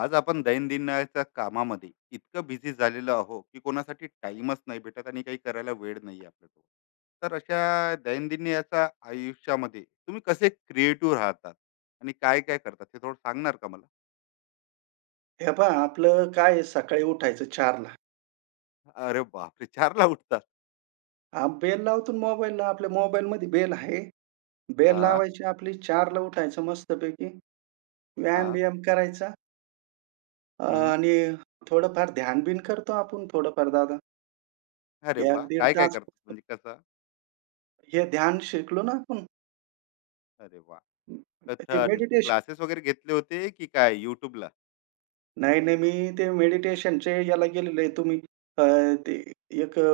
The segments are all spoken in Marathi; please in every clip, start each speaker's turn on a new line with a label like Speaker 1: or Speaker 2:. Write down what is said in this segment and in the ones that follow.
Speaker 1: आज आपण दैनंदिनाच्या कामामध्ये इतकं बिझी झालेलो आहो की कोणासाठी टाइमच नाही भेटत आणि काही करायला वेळ नाही आपल्याजवळ. तर अशा दैनंदिन याच्या आयुष्यामध्ये तुम्ही कसे क्रिएटिव्ह राहतात आणि काय काय करतात हे थोडं सांगणार का मला?
Speaker 2: हे पहा, आपलं काय आहे सकाळी उठायचं 4:00.
Speaker 1: अरे बापरे, चारला उठतात?
Speaker 2: बेल लावतो ना मोबाईलला. आपल्या मोबाईलमध्ये बेल आहे. बेल
Speaker 1: हा.
Speaker 2: लावायची आपली 4:00 उठायचं मस्तपैकी.
Speaker 1: हा.
Speaker 2: व्यायाम-बियाम करायचा. अ,
Speaker 1: हम्म.
Speaker 2: आणि थोडंफार ध्यान-बिन करतो आपण थोडंफार दादा.
Speaker 1: अरे वा,
Speaker 2: 1-1.5
Speaker 1: काय काय
Speaker 2: तास
Speaker 1: करतात
Speaker 2: फक्त.
Speaker 1: म्हणजे कसं?
Speaker 2: हे ध्यान शिकलो ना आपण.
Speaker 1: अरे वा,
Speaker 2: ते
Speaker 1: कथन
Speaker 2: मेडिटेशन
Speaker 1: क्लासेस वगैरे घेतले होते की काय युट्यूबला?
Speaker 2: नाही, नाही. मी ते मेडिटेशनचे याला गेलेलो आहे. तुम्ही अ, ते एक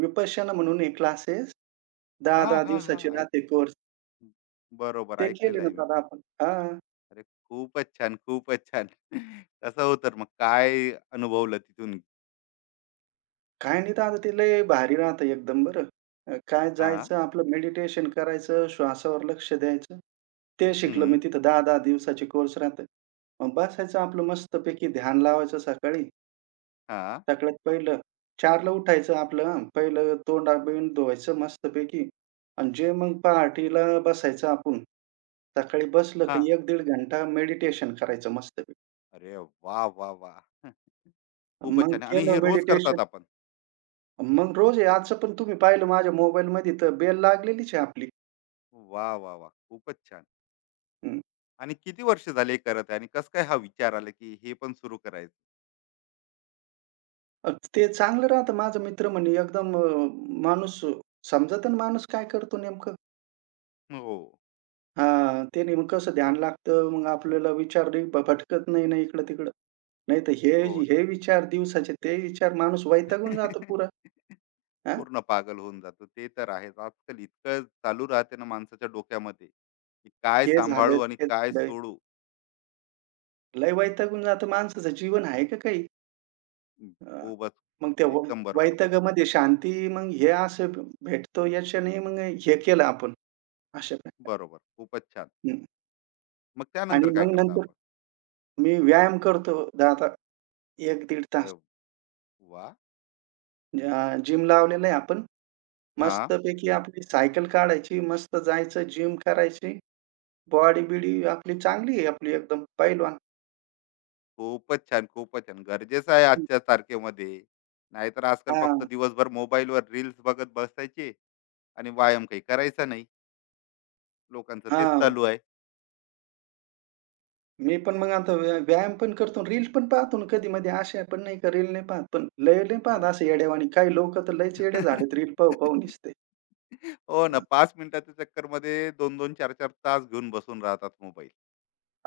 Speaker 2: विपश्यना म्हणून एक क्लासेस
Speaker 1: हा
Speaker 2: 10-10
Speaker 1: हा हा.
Speaker 2: दिवसाची
Speaker 1: ऐक,
Speaker 2: राहते कोर्स.
Speaker 1: बरोबर
Speaker 2: ते केले
Speaker 1: ऐकलेलं
Speaker 2: ना
Speaker 1: आहे.
Speaker 2: दादा आपण. हां.
Speaker 1: अरे खूपच छान, खूपच छान. कसं हो, तर मग काय अनुभवलं तिथून?
Speaker 2: काय नाही दादा ते लय भारी राहतं एकदम बरं. काय
Speaker 1: हां,
Speaker 2: जायचं आपलं मेडिटेशन करायचं, श्वासावर लक्ष द्यायचं. ते शिकलो मी
Speaker 1: हं.
Speaker 2: तिथं 10-10 दिवसाचे कोर्स राहते. मग बसायचं
Speaker 1: अरे
Speaker 2: आपलं
Speaker 1: वाह!
Speaker 2: मस्तपैकी ध्यान लावायचं सकाळी.
Speaker 1: हां,
Speaker 2: सगळ्यात पहिलं चारला उठायचं आपलं हां. पहिलं तोंड-बिोंड धुवायचं मस्तपैकी आणि जे मग पहाटेला बसायचं आपण. सकाळी बसलं
Speaker 1: हां.
Speaker 2: की 1-1.5 घंटा मेडिटेशन करायचं मस्तपैकी.
Speaker 1: अरे वाह, वाह, वाह! खूपच
Speaker 2: मग
Speaker 1: छान, आणि
Speaker 2: केलं
Speaker 1: हे रोज
Speaker 2: मेडिटेशन
Speaker 1: करतात आपण?
Speaker 2: मग रोज आहे पण तुम्ही पाहिलं माझ्या मोबाईलमध्ये तर बेल लागलेलीच आहे आपली.
Speaker 1: वाह, वाह, वाह! खूपच छान.
Speaker 2: हं.
Speaker 1: आणि किती वर्ष झाले हे करत आहे, आणि कसं काय हा विचार आला, की हे पण सुरू करायचं?
Speaker 2: अ, ते चांगलं राहतं. माझा मित्र म्हणे एकदम माणूस समजतं माणूस काय करतो नेमकं.
Speaker 1: हो,
Speaker 2: हां, ते नेमकं कसं ध्यान लागतं. मग आपल्याला विचार नाही भटकत नाही ना इकडं-तिकडं. नाहीतर हे
Speaker 1: हो.
Speaker 2: हे विचार दिवसाचे ते विचार माणूस वैतागून जातो पुरा. हां,
Speaker 1: पूर्ण पागल होऊन जातो. ते तर आहेच. आजकाल इतकं चालू राहते ना माणसाच्या डोक्यामध्ये, की काय
Speaker 2: हे झालं,
Speaker 1: सांभाळू आणि
Speaker 2: ते
Speaker 1: काय
Speaker 2: झालं.
Speaker 1: सोडू?
Speaker 2: लय वैतागून जातं. माणसाचं जीवन आहे का काही? अ,
Speaker 1: खूपच
Speaker 2: मग त्या
Speaker 1: एकदम बरोबर बोलला.
Speaker 2: वैतागामध्ये शांती मग हे असं भेटतो याच्याने मग हे केलं आपण अशा प्रकारे.
Speaker 1: बरोबर. खूपच छान.
Speaker 2: हं.
Speaker 1: मग
Speaker 2: आणि
Speaker 1: त्यानंतर काय
Speaker 2: मग
Speaker 1: करता
Speaker 2: नंतर
Speaker 1: आपण?
Speaker 2: मी व्यायाम करतो 10 1-1.5
Speaker 1: अरे
Speaker 2: तास.
Speaker 1: वाह!
Speaker 2: जिम लावलेलं आहे आपण.
Speaker 1: हां.
Speaker 2: मस्तपैकी आपली सायकल काढायची, मस्त जायचं, जिम करायची. बॉडी-बिडी आपली चांगली आहे आपली एकदम पैलवान.
Speaker 1: खूपच छान, खूपच छान. गरजेचं आहे
Speaker 2: हं.
Speaker 1: आजच्या तारखेमध्ये. नाहीतर आजकाल फक्त
Speaker 2: हां,
Speaker 1: दिवसभर मोबाईलवर रील्स बघत बसायचे आणि व्यायाम काही करायचा नाही. लोकांचं तेच चालू आहे.
Speaker 2: मी पण मग आता व्यायाम पण करतो आणि रील पण पाहतो ना कधी-मधी. अशा पण नाही का रील नाही पाहत, पण लय नाही पाहत
Speaker 1: हां.
Speaker 2: असे येड्यावाणी. काही लोकं तर लयच येडे झालेत रील पाहू-पाहू नुसते.
Speaker 1: हो ना,
Speaker 2: हां.
Speaker 1: 5 मिनिटाच्या चक्करमध्ये 2-2, 4-4 तास घेऊन बसून राहतात मोबाईल.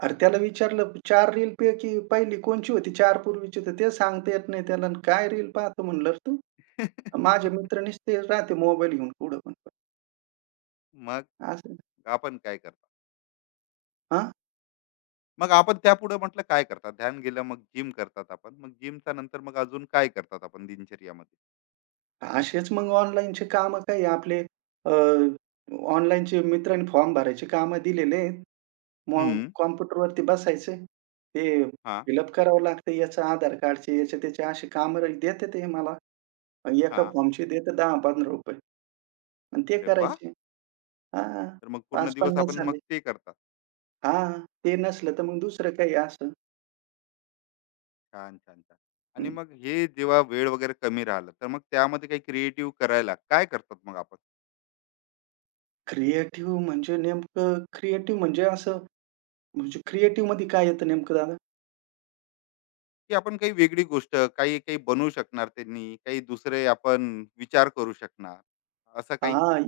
Speaker 2: अरे त्याला विचारलं 4 रीलपैकी पहिली कोणची होती 4 पूर्वीची तर ते सांगता येत नाही त्याला. आणि काय रील पाहतो म्हणलं रे तू? माझे मित्र नुसते राहते मोबाईल घेऊन कुठं पण.
Speaker 1: मग
Speaker 2: असं.
Speaker 1: आपण काय,
Speaker 2: हां,
Speaker 1: मग आपण त्यापुढे म्हटलं काय करतात, ध्यान गेलं, मग जिम करतात आपण, मग जिमच्या नंतर मग अजून काय करतात आपण दिनचर्यामध्ये?
Speaker 2: असेच मग ऑनलाईनचे कामं काही आपले अ, ऑनलाईनचे मित्रांनी फॉर्म भरायचे कामं दिलेले आहेत. मग
Speaker 1: हम्म.
Speaker 2: कॉम्प्युटरवरती बसायचं. ते
Speaker 1: हा.
Speaker 2: फिलअप करावं लागतं याचं आधार कार्डचे, याचे त्याचे असे कामं देते ते मला. एका
Speaker 1: हा.
Speaker 2: फॉर्मचे देते ₹10-15 आणि ते
Speaker 1: अरे वा,
Speaker 2: करायचे. हां,
Speaker 1: तर मग पूर्ण दिवस
Speaker 2: 5-50
Speaker 1: आपण मग
Speaker 2: झाले.
Speaker 1: ते करतात?
Speaker 2: हां, ते नसलं तर मग दुसरं काही असं.
Speaker 1: छान छान छान. आणि
Speaker 2: हं.
Speaker 1: मग हे जेव्हा वेळ वगैरे कमी राहिलं तर मग त्यामध्ये काही क्रिएटिव्ह करायला काय करतात मग आपण?
Speaker 2: क्रिएटिव्ह म्हणजे नेमकं क्रिएटिव्ह म्हणजे असं म्हणजे क्रिएटिव्हमध्ये काय येतं नेमकं दादा?
Speaker 1: की आपण काही वेगळी गोष्ट, काही काही बनवू शकणार त्यांनी, काही दुसरे आपण विचार करू शकणार, असं काही.
Speaker 2: हां,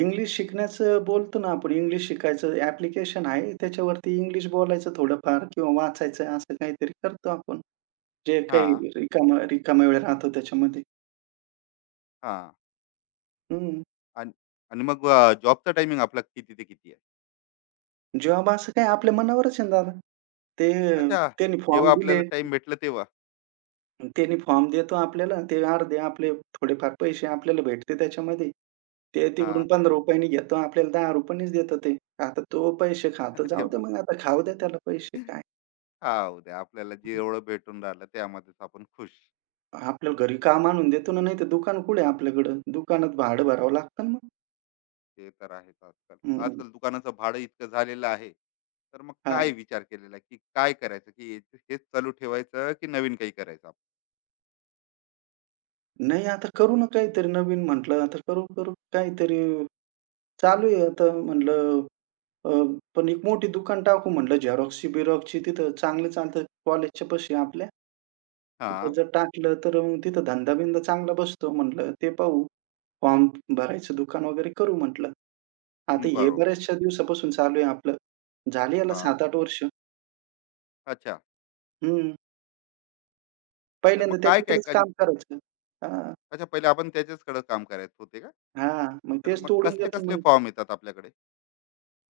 Speaker 2: इंग्लिश शिकण्याचं बोलतो ना आपण इंग्लिश शिकायचं ॲप्लिकेशन आहे त्याच्यावरती इंग्लिश बोलायचं थोडंफार किंवा वाचायचं असं काहीतरी करतो आपण. जे
Speaker 1: हा.
Speaker 2: काही रिकामा रिकामा वेळ राहतो त्याच्यामध्ये.
Speaker 1: हा.
Speaker 2: हं.
Speaker 1: आणि आणि मग जॉबचा टायमिंग आपला किती ते किती?
Speaker 2: जॉब असं काय आपल्या मनावरच आहे ना दादा. ते
Speaker 1: अच्छा,
Speaker 2: त्यांनी फॉर्म
Speaker 1: जेव्हा
Speaker 2: दिले.
Speaker 1: आपल्याला टाइम भेटला तेव्हा?
Speaker 2: त्यांनी फॉर्म देतो आपल्याला. ते अर्धे आपले थोडेफार पैसे आपल्याला भेटते त्याच्यामध्ये. ते तिकडून
Speaker 1: हां.
Speaker 2: ₹15 नी घेतो. आपल्याला ₹10नीच देतं ते. आता तो पैसे खातो.
Speaker 1: अरे
Speaker 2: जाऊ दे
Speaker 1: वाह!
Speaker 2: मग आता खाऊ द्या त्याला पैसे काय.
Speaker 1: हां, उद्या आपल्याला जेवढं भेटून राहिलं त्यामध्येच आपण खुश.
Speaker 2: आपल्याला घरी काम आणून देतो ना, नाहीतर दुकान कुठे आहे आपल्याकडं? दुकानात भाडं भरावं लागतं ना मग.
Speaker 1: ते तर आहेच आजकाल.
Speaker 2: हं.
Speaker 1: आजकाल दुकानाचं भाडं इतकं झालेलं आहे, तर मग
Speaker 2: हां.
Speaker 1: काय विचार केलेला, की काय करायचं, की हेच चालू ठेवायचं, की नवीन काही करायचं आपण?
Speaker 2: नाही आता करू ना काहीतरी नवीन म्हटलं, आता करू, करू काहीतरी चालू आहे आता म्हणलं. अ, पण एक मोठी दुकान टाकू म्हणलं झेरॉक्सची बिरॉक्सची तिथं चांगलं चालतं कॉलेजच्या पाशी आपल्या. तिथं
Speaker 1: हां,
Speaker 2: जर टाकलं तर मग तिथं धंदा-बिंदा चांगला बसतो म्हटलं ते पाहू. फॉर्म भरायचं दुकान वगैरे करू म्हटलं. आता हे
Speaker 1: बरोबर.
Speaker 2: बऱ्याचशा दिवसापासून चालू आहे आपलं. झाली याला
Speaker 1: हां,
Speaker 2: 7-8 वर्ष.
Speaker 1: अच्छा.
Speaker 2: हं.
Speaker 1: तर
Speaker 2: पहिल्यांदा
Speaker 1: मग काय-काय
Speaker 2: त्याच्याकडेच
Speaker 1: कधी?
Speaker 2: काम करायचं. हां,
Speaker 1: अच्छा, पहिले आपण त्याच्याचकडे काम करायचं होते का?
Speaker 2: हां. मग
Speaker 1: तर
Speaker 2: तेच
Speaker 1: मग
Speaker 2: तोडून देतो
Speaker 1: कसले-कसले
Speaker 2: मग.
Speaker 1: फॉर्म येतात आपल्याकडे?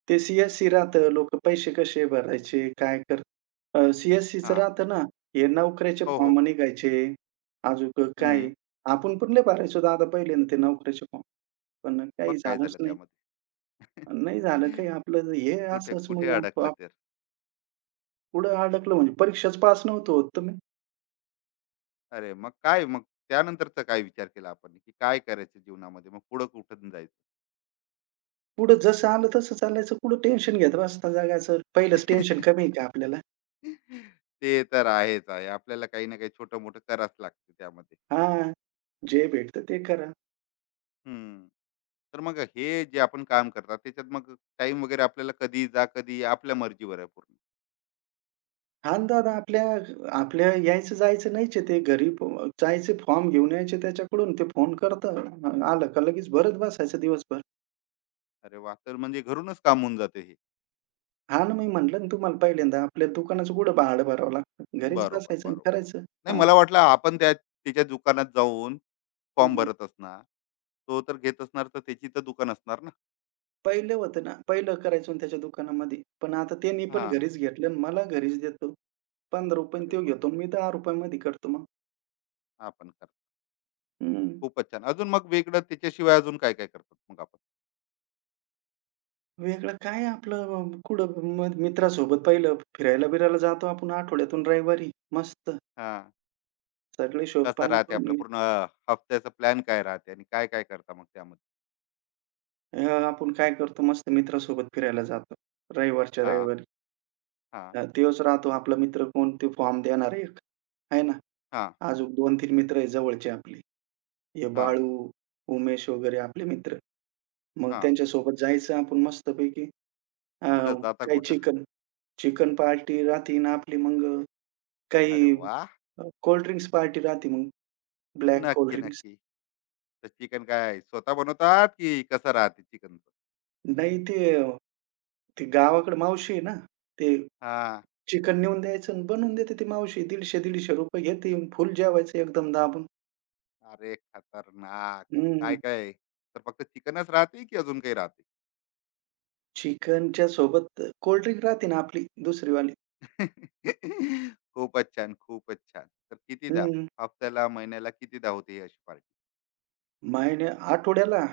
Speaker 2: ते सी राहतं. लोकं पैसे कसे भरायचे, काय. सी-एस-सीचं
Speaker 1: हां.
Speaker 2: राहतं ना, हे नोकऱ्याचे
Speaker 1: हो, हो.
Speaker 2: फॉर्म निघायचे. अजून काय.
Speaker 1: हं.
Speaker 2: आपण पण लय भरायचो दादा पहिले ना ते नोकऱ्याचे फॉर्म. पण
Speaker 1: मग
Speaker 2: काही
Speaker 1: काय
Speaker 2: झालंच
Speaker 1: झालं
Speaker 2: नाही.
Speaker 1: त्यामध्ये?
Speaker 2: नाही झालं काही आपलं हे
Speaker 1: कुठे
Speaker 2: असंच
Speaker 1: कुठे
Speaker 2: मग आप
Speaker 1: अडकलं
Speaker 2: आप
Speaker 1: तर?
Speaker 2: पुढं अडकलं म्हणजे परीक्षाच पास नव्हतो होत तर मग
Speaker 1: अरे मग काय, मग त्यानंतरचा काय विचार केला आपण, की काय करायचं जीवनामध्ये, मग पुढं कुठं जायचं?
Speaker 2: पुढं जसं आलं तसं चालायचं. पुढं टेन्शन घेत बसता जगाचं. पहिलंच टेन्शन कमी आहे का आपल्याला?
Speaker 1: ते तर आहेच आहे, आपल्याला काही ना काही छोटं मोठं करावंच लागते त्यामध्ये.
Speaker 2: हां, जे भेटतं ते करा.
Speaker 1: हम्म. तर मग हे, जे आपण काम करतात त्याच्यात मग टाइम वगैरे आपल्याला कधी जा कधी या, आपल्या मर्जीवर आहे पूर्ण?
Speaker 2: खानदादा आपल्या आपल्या यायचं-जायचं नाहीच आहे ते. घरी प जायचे फॉर्म घेऊन यायचे त्याच्याकडून. ते फोन करतं, आलं का लगेच भरत बसायचं दिवसभर.
Speaker 1: अरे वा, तर म्हणजे घरूनच काम होऊन जाते हे?
Speaker 2: हां ना, मी म्हटलं ना तुम्हाला पहिल्यांदा आपल्या दुकानाचं कुठं भाडं भरावं लागतं. घरीच
Speaker 1: बरोबर
Speaker 2: बसायचं आणि
Speaker 1: बरोबर.
Speaker 2: करायचं.
Speaker 1: नाही,
Speaker 2: हां.
Speaker 1: मला वाटलं आपण त्याच्या दुकानात जाऊन
Speaker 2: हं,
Speaker 1: फॉर्म
Speaker 2: हं.
Speaker 1: भरत असणार, तो तर घेत असणार, तर त्याची तर दुकान असणार ना.
Speaker 2: पहिलं होतं ना, पहिलं करायचो ना त्याच्या दुकानामध्ये. पण आता त्यांनी
Speaker 1: हा.
Speaker 2: पण घरीच घेतलं आणि मला घरीच देतो. ₹15 नी
Speaker 1: अरे
Speaker 2: तो
Speaker 1: वा,
Speaker 2: घेतो आणि मी ₹10 मध्ये करतो मग.
Speaker 1: आपण करा.
Speaker 2: हं.
Speaker 1: खूपच छान. अजून मग वेगळं, त्याच्याशिवाय अजून काय-काय करतात मग आपण?
Speaker 2: वेगळं काय आपलं. कुठं मग मित्रासोबत पहिलं फिरायला-बिरायला जातो आपण आठवड्यातून रविवारी. मस्त.
Speaker 1: हां.
Speaker 2: सगळे
Speaker 1: कसं
Speaker 2: शोधपाणी
Speaker 1: राहते
Speaker 2: करून
Speaker 1: आपलं
Speaker 2: मी.
Speaker 1: पूर्ण हफ्त्याचा प्लॅन, काय राहते आणि काय-काय करता मग त्यामध्ये?
Speaker 2: अ, आपण काय करतो मस्त मित्रासोबत फिरायला जातो. रविवारच्या
Speaker 1: हां,
Speaker 2: रविवारी.
Speaker 1: हां,
Speaker 2: तोच राहतो आपला मित्र कोण ते फॉर्म देणारा एक, आहे ना.
Speaker 1: हां,
Speaker 2: अजून 2-3 मित्र आहे जवळचे आपले. हे
Speaker 1: हां,
Speaker 2: बाळू, उमेश वगैरे आपले मित्र. मग
Speaker 1: हां.
Speaker 2: त्यांच्यासोबत जायचं आपण मस्तपैकी. अ,
Speaker 1: कुठं जाता
Speaker 2: काही
Speaker 1: कुठं?
Speaker 2: चिकन चिकन पार्टी राहते ना आपली मग.
Speaker 1: अरे
Speaker 2: काही
Speaker 1: वाह!
Speaker 2: कोल्ड ड्रिंक्स पार्टी राहते मग. ब्लॅक कोल्ड
Speaker 1: नक्की,
Speaker 2: ड्रिंक्स.
Speaker 1: नक्की. तर चिकन काय स्वतः बनवतात, की कसं राहते चिकनचं?
Speaker 2: नाही ते, ते गावाकडे मावशी आहे ना, ते
Speaker 1: हां.
Speaker 2: चिकन नेऊन द्यायचं आणि बनवून देते ती मावशी. ₹150-100 घेते येऊन फुल जेवायचं एकदम दाबून.
Speaker 1: अरे खतरनाक!
Speaker 2: हं.
Speaker 1: काय-काय? तर फक्त चिकनच राहते, की अजून काही राहते?
Speaker 2: चिकनच्या सोबत कोल्डड्रिंक राहते ना आपली दुसरीवाली.
Speaker 1: खूपच छान, खूपच छान. तर कितीदा
Speaker 2: हं.
Speaker 1: हफ्त्याला, महिन्याला कितीदा होते ही अशी पार्टी?
Speaker 2: महिन्या आठवड्याला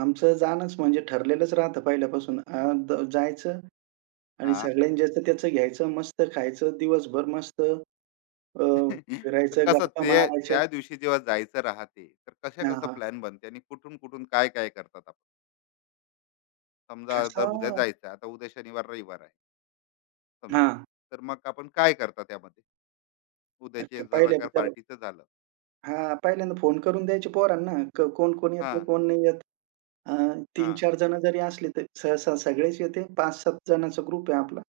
Speaker 2: आमचं जाणंच म्हणजे ठरलेलंच राहतं पहिल्यापासून. अ, द जायचं आणि
Speaker 1: हां.
Speaker 2: सगळ्यांनी ज्याचं त्याचं घ्यायचं, मस्त खायचं दिवसभर मस्त. अ,
Speaker 1: तर
Speaker 2: फिरायचं,
Speaker 1: कसं
Speaker 2: गप्पा
Speaker 1: ते,
Speaker 2: मारायच्या.
Speaker 1: त्या दिवशी जेव्हा जायचं राहते, तर कशा
Speaker 2: हां,
Speaker 1: कसा
Speaker 2: हां.
Speaker 1: प्लॅन बनते आणि कुठून कुठून काय काय करतात आपण? समजा
Speaker 2: कसा.
Speaker 1: जर उद्या जायचं, आता उद्या शनिवार रविवार आहे, समजा,
Speaker 2: हां.
Speaker 1: तर मग आपण काय करता त्यामध्ये, उद्याचे जर
Speaker 2: पहिल्या
Speaker 1: अगर
Speaker 2: त्याला.
Speaker 1: पार्टीचं झालं?
Speaker 2: हां, पहिल्यांदा फोन करून द्यायचे पोरांना, कोण कोण
Speaker 1: हा.
Speaker 2: येतंय, कोण नाही येत. अ,
Speaker 1: हा.
Speaker 2: 3-4 जण जरी असले तरी सहसा सगळेच येते. 5-7 जणांचा ग्रुप आहे आपला.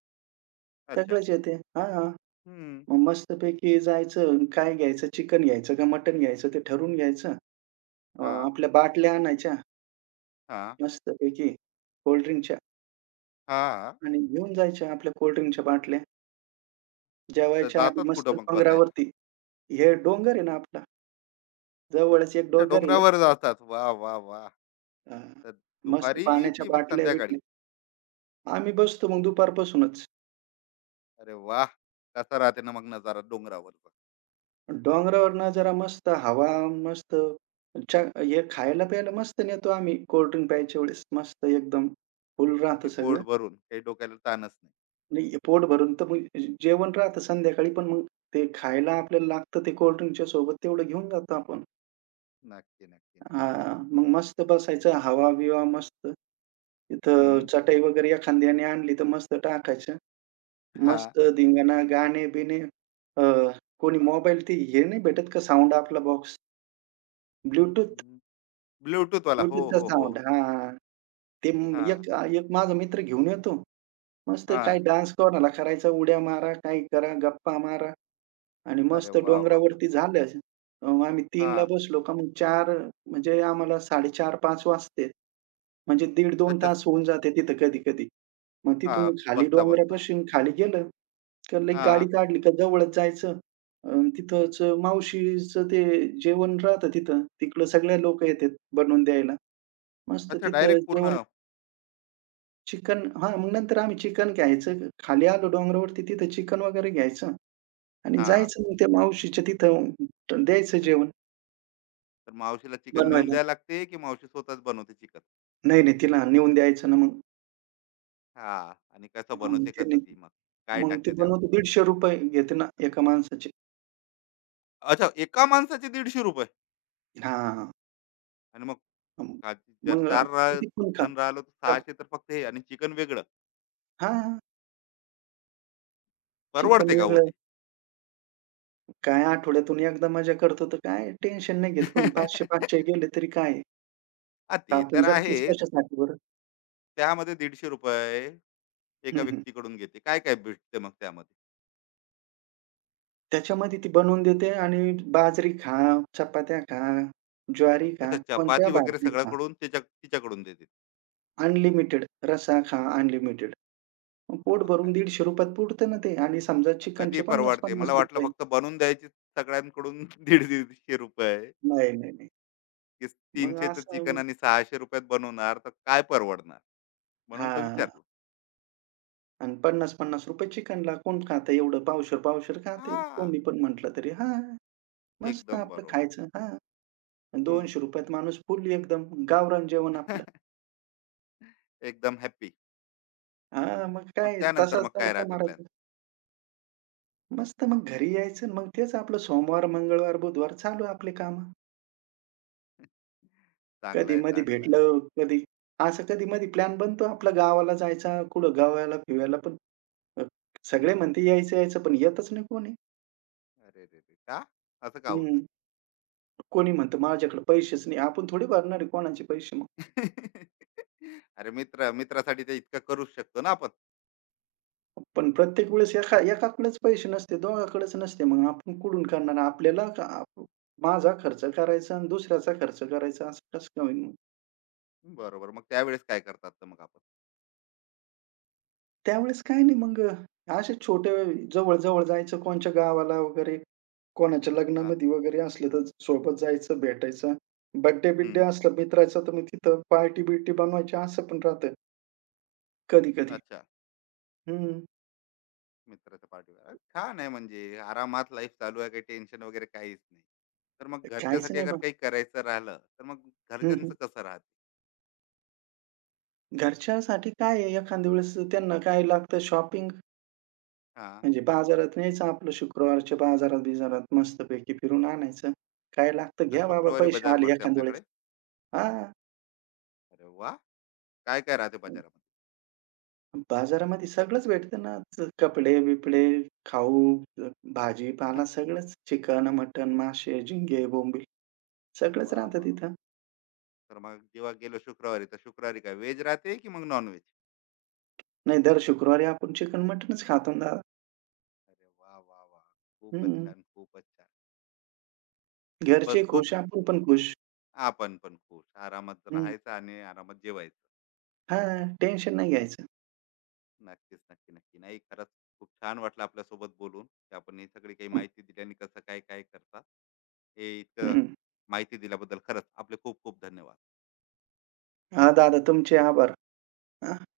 Speaker 1: अच्छा.
Speaker 2: सगळेच येते. हां,
Speaker 1: हम्म.
Speaker 2: मग मस्तपैकी जायचं. काय घ्यायचं? चिकन घ्यायचं का मटण घ्यायचं ते ठरवून घ्यायचं.
Speaker 1: हा.
Speaker 2: आपल्या बाटल्या आणायच्या
Speaker 1: हा.
Speaker 2: मस्तपैकी कोल्डड्रिंकच्या
Speaker 1: हा.
Speaker 2: आणि घेऊन जायच्या आपल्या कोल्डड्रिंकच्या बाटल्या.
Speaker 1: तर
Speaker 2: जेवायच्या आधी
Speaker 1: जातात
Speaker 2: मस्त
Speaker 1: कुठं मग बसायला?
Speaker 2: डोंगरावरती. हे डोंगर आहे ना आपला, जवळच एक
Speaker 1: अच्छा,
Speaker 2: डोंगर आहे.
Speaker 1: डोंगरावर जातात, वा वा वा.
Speaker 2: अ,
Speaker 1: तर
Speaker 2: मस्त
Speaker 1: दुपारी
Speaker 2: पाण्याच्या
Speaker 1: की मग संध्याकाळी?
Speaker 2: बाटल्या-बिटल्या. आम्ही बसतो मग दुपारपासूनच.
Speaker 1: अरे वा, कसा राहते ना मग नजारा डोंगरावर?
Speaker 2: डोंगरावरनं जरा मस्त हवा, मस्त च्या हे खायला-प्यायला मस्त नेतो आम्ही कोल्ड ड्रिंक प्यायच्या वेळेस. मस्त एकदम फुल राहतं
Speaker 1: की
Speaker 2: सगळं.
Speaker 1: पोट भरून काही डोक्याला ताणच?
Speaker 2: नाही पोट भरून तर मग जेवण राहतं संध्याकाळी, पण मग ते खायला आपल्याला लागतं ते कोल्ड ड्रिंकच्या सोबत तेवढं घेऊन जातो आपण.
Speaker 1: नक्की, नक्की, नक्की.
Speaker 2: हां, मग मस्त बसायचं हवा-बिवा मस्त. तिथं
Speaker 1: हं.
Speaker 2: चटई वगैरे एखाद्याने आणली तर मस्त टाकायचं.
Speaker 1: हां.
Speaker 2: मस्त धिंगाणा, गाणे-बिणे. अ, कोणी मोबाईल ते हे नाही भेटत का साउंड आपला बॉक्स? ब्लूटूथ
Speaker 1: अं, ब्लूटूथवाला. हो,
Speaker 2: ब्लूटूथचा
Speaker 1: हो, हो.
Speaker 2: साउंड हां, हां. ते म
Speaker 1: हां,
Speaker 2: एक एक माझा मित्र घेऊन येतो. मस्त काय
Speaker 1: हां.
Speaker 2: डान्स कोणाला करायचा उड्या मारा, काही करा, गप्पा मारा आणि
Speaker 1: अरे
Speaker 2: मस्त
Speaker 1: वाह, वाह!
Speaker 2: डोंगरावरती झालं. आम्ही 3ला
Speaker 1: हां.
Speaker 2: बसलो का मग 4. म्हणजे आम्हाला 4:30-5 वाजते. म्हणजे दीड दोन
Speaker 1: अच्छा.
Speaker 2: तास होऊन जाते तिथं कधी-कधी. मग तिथून
Speaker 1: हां.
Speaker 2: मग खाली
Speaker 1: बसता-बसता.
Speaker 2: डोंगरापासून खाली गेलं, का लई गाडी
Speaker 1: हां.
Speaker 2: काढली का जवळच जायचं. अ, तिथंच मावशीचं ते जेवण राहतं तिथं. तिकडं सगळे लोकं येतात बनवून द्यायला. मस्त
Speaker 1: अच्छा,
Speaker 2: तिथं
Speaker 1: डायरेक्ट पूर्ण.
Speaker 2: जेवण चिकन हां, मग नंतर आम्ही चिकन घ्यायचं. खाली आलो डोंगरावरती तिथं चिकन वगैरे घ्यायचं आणि
Speaker 1: हां.
Speaker 2: जायचं मग त्या मावशीच्या तिथं द्यायचं जेवण
Speaker 1: तर मावशीला चिकन नेऊन
Speaker 2: बनवायला.
Speaker 1: द्यायला लागते, की मावशी स्वतःच बनवते चिकन?
Speaker 2: नाही, नाही तिला नेऊन द्यायचं ना मग.
Speaker 1: हां. आणि कसं
Speaker 2: मग
Speaker 1: बनवते,
Speaker 2: ते
Speaker 1: कसं ती मग? काय
Speaker 2: मग ते
Speaker 1: टाकते त्यामध्ये?
Speaker 2: बनवतो ₹150 घेते ना एका माणसाचे.
Speaker 1: अच्छा, एका माणसाचे ₹150.
Speaker 2: हां.
Speaker 1: आणि मग
Speaker 2: हं.
Speaker 1: का, जर
Speaker 2: मग
Speaker 1: 4 रा
Speaker 2: किती पण खा.
Speaker 1: जण राहिलो तर
Speaker 2: चप
Speaker 1: 600 तर फक्त हे आणि चिकन वेगळं.
Speaker 2: हां, चिकन
Speaker 1: परवडते का हो
Speaker 2: वेगळं.
Speaker 1: ते?
Speaker 2: काय आठवड्यातून एकदा मजा करतो तर काय टेन्शन नाही घेत कोणी. 500-500 गेले तरी काय आहे?
Speaker 1: ते
Speaker 2: आपण
Speaker 1: तर
Speaker 2: जगतोच
Speaker 1: आहेच.
Speaker 2: कशासाठी बरं?
Speaker 1: त्यामध्ये ₹150 एका
Speaker 2: हं, हं.
Speaker 1: व्यक्तीकडून घेते, काय-काय भेटते मग त्यामध्ये?
Speaker 2: त्याच्यामध्ये ती बनवून देते आणि बाजरी खा, चपात्या खा, ज्वारी खा,
Speaker 1: अच्छा,
Speaker 2: कोणच्या
Speaker 1: चपाती वगैरे
Speaker 2: भाकरी खा,
Speaker 1: सगळ्याकडून, त्याच्या तिच्याकडून देते.
Speaker 2: अनलिमिटेड रस्सा खा, अनलिमिटेड. मग
Speaker 1: अरे
Speaker 2: पोट
Speaker 1: मग
Speaker 2: भरून
Speaker 1: काय?
Speaker 2: ₹150त पुरतं ना ते आणि समजा
Speaker 1: कधी
Speaker 2: चिकनचे
Speaker 1: परवडते?
Speaker 2: ₹50-50.
Speaker 1: मला वाटलं फक्त बनवून द्यायची सगळ्यांकडून, ₹150-₹150,
Speaker 2: नाही, नाही, नाही.
Speaker 1: की
Speaker 2: मग
Speaker 1: 300चं चिकन
Speaker 2: असं.
Speaker 1: आणि ₹600त बनवणार, तर काय परवडणार? म्हणून तर
Speaker 2: हां.
Speaker 1: विचारलं.
Speaker 2: आणि ₹50-50 चिकनला कोण खातं एवढं? पावशेर-पावशेर खाते.
Speaker 1: हां,
Speaker 2: कोणी पण म्हटलं तरी हां, मस्त
Speaker 1: एकदम
Speaker 2: आपलं
Speaker 1: बरोबर.
Speaker 2: खायचं. हां, आणि
Speaker 1: हं.
Speaker 2: ₹200त माणूस फुल एकदम गावरान जेवण आपलं.
Speaker 1: एकदम हॅपी.
Speaker 2: हां, मग
Speaker 1: मग
Speaker 2: काय
Speaker 1: त्यानंतर
Speaker 2: तसाच
Speaker 1: मग काय
Speaker 2: तडका
Speaker 1: राहते प्लॅन?
Speaker 2: मारायचा. मस्त मग घरी यायचं आणि मग तेच आपलं सोमवार, मंगळवार, बुधवार चालू आपली कामं.
Speaker 1: चांगला आहे,
Speaker 2: कधी-मधी
Speaker 1: चांगला आहे.
Speaker 2: भेटलं, कधी असं कधी-मधी प्लॅन बनतो आपला गावाला जायचा, कुठं गावाला-बिवायला पण. अ, सगळे
Speaker 1: हं.
Speaker 2: म्हणते यायचं-यायचं पण येतच नाही कोणी.
Speaker 1: अरे रे रे! का? असं का होतं?
Speaker 2: हं, कोणी म्हणतं माझ्याकडे पैसेच नाही. आपण थोडी भरणार आहे कोणाचे पैसे.
Speaker 1: अरे, मित्र मित्रासाठी ते इतकं करूच शकतो ना आपण.
Speaker 2: पण प्रत्येक वेळेस एका एकाकडेच पैसे नसते, दोघाकडेच नसते. मग आपण कुठून करणार? आपल्याला का माझा खर्च करायचा आणि दुसऱ्याचा खर्च करायचा असं कसं काय होईल मग?
Speaker 1: बरोबर, मग त्यावेळेस काय करतात तर मग आपण?
Speaker 2: त्यावेळेस काही नाही मग. असे छोटे जवळ-जवळ जायचं कोणच्या गावाला वगैरे, कोणाच्या
Speaker 1: हा.
Speaker 2: लग्नामध्ये वगैरे असलं तर सोबत जायचं, भेटायचं. बर्थडे-बिर्थडे
Speaker 1: हम्म.
Speaker 2: असला मित्राचा तर मग तिथं पार्टी-बिर्टी बनवायची असं पण राहतं कधी-कधी.
Speaker 1: अच्छा.
Speaker 2: हं.
Speaker 1: मित्राच्या पार्टीवर छान आहे, म्हणजे आरामात लाईफ चालू आहे, काही टेन्शन वगैरे काहीच नाही. तर मग
Speaker 2: काहीच
Speaker 1: घरच्यासाठी
Speaker 2: नाही
Speaker 1: अगर
Speaker 2: बघा.
Speaker 1: काही करायचं राहिलं तर मग
Speaker 2: हं, हं.
Speaker 1: घरच्यांचं कसं राहते?
Speaker 2: घरच्यासाठी काय आहे एखाद्या वेळेस त्यांना काय लागतं शॉपिंग
Speaker 1: हा.
Speaker 2: म्हणजे बाजारात न्यायचं आपलं शुक्रवारच्या बाजारात-बिजारात मस्तपैकी फिरून आणायचं. काय लागतं
Speaker 1: आता
Speaker 2: घ्या बाबा
Speaker 1: शुक्रवारी
Speaker 2: पैसे
Speaker 1: बाजार
Speaker 2: आले
Speaker 1: भरते
Speaker 2: एखाद्या वेळेस.
Speaker 1: आपल्याकडे?
Speaker 2: हां.
Speaker 1: अरे वा, काय काय राहते बाजारामध्ये?
Speaker 2: बाजारामध्ये सगळंच भेटतं ना. कपडे-बिपडे, खाऊ, भाजीपाला सगळंच. चिकन, मटण, मासे, झिंगे, बोंबील सगळंच
Speaker 1: वा
Speaker 2: राहतं
Speaker 1: वा.
Speaker 2: तिथं.
Speaker 1: तर मग जेव्हा गेलो शुक्रवारी, तर शुक्रवारी काय व्हेज राहते की मग नॉन व्हेज?
Speaker 2: नाही दर शुक्रवारी आपण चिकन, मटणच खातो ना दादा.
Speaker 1: अरे वा वा वा. खूपच
Speaker 2: हं.
Speaker 1: छान, खूपच छान. ब-
Speaker 2: घरचे
Speaker 1: खूप.
Speaker 2: खुश, आपण पण खुश.
Speaker 1: आपण पण खुश. आरामात
Speaker 2: हं.
Speaker 1: राहायचं आणि आरामात जेवायचं.
Speaker 2: हां. टेन्शन नाही घ्यायचं.
Speaker 1: नक्कीच, नक्की, नक्की. नाही, खरंच खूप छान वाटलं आपल्यासोबत बोलून, की आपण ही सगळी काही माहिती दिली आणि कसं काय, काय करतात. हे इतकं
Speaker 2: हं.
Speaker 1: माहिती दिल्याबद्दल खरंच आपले खूप खूप धन्यवाद.
Speaker 2: हां, दादा तुमचे आभार.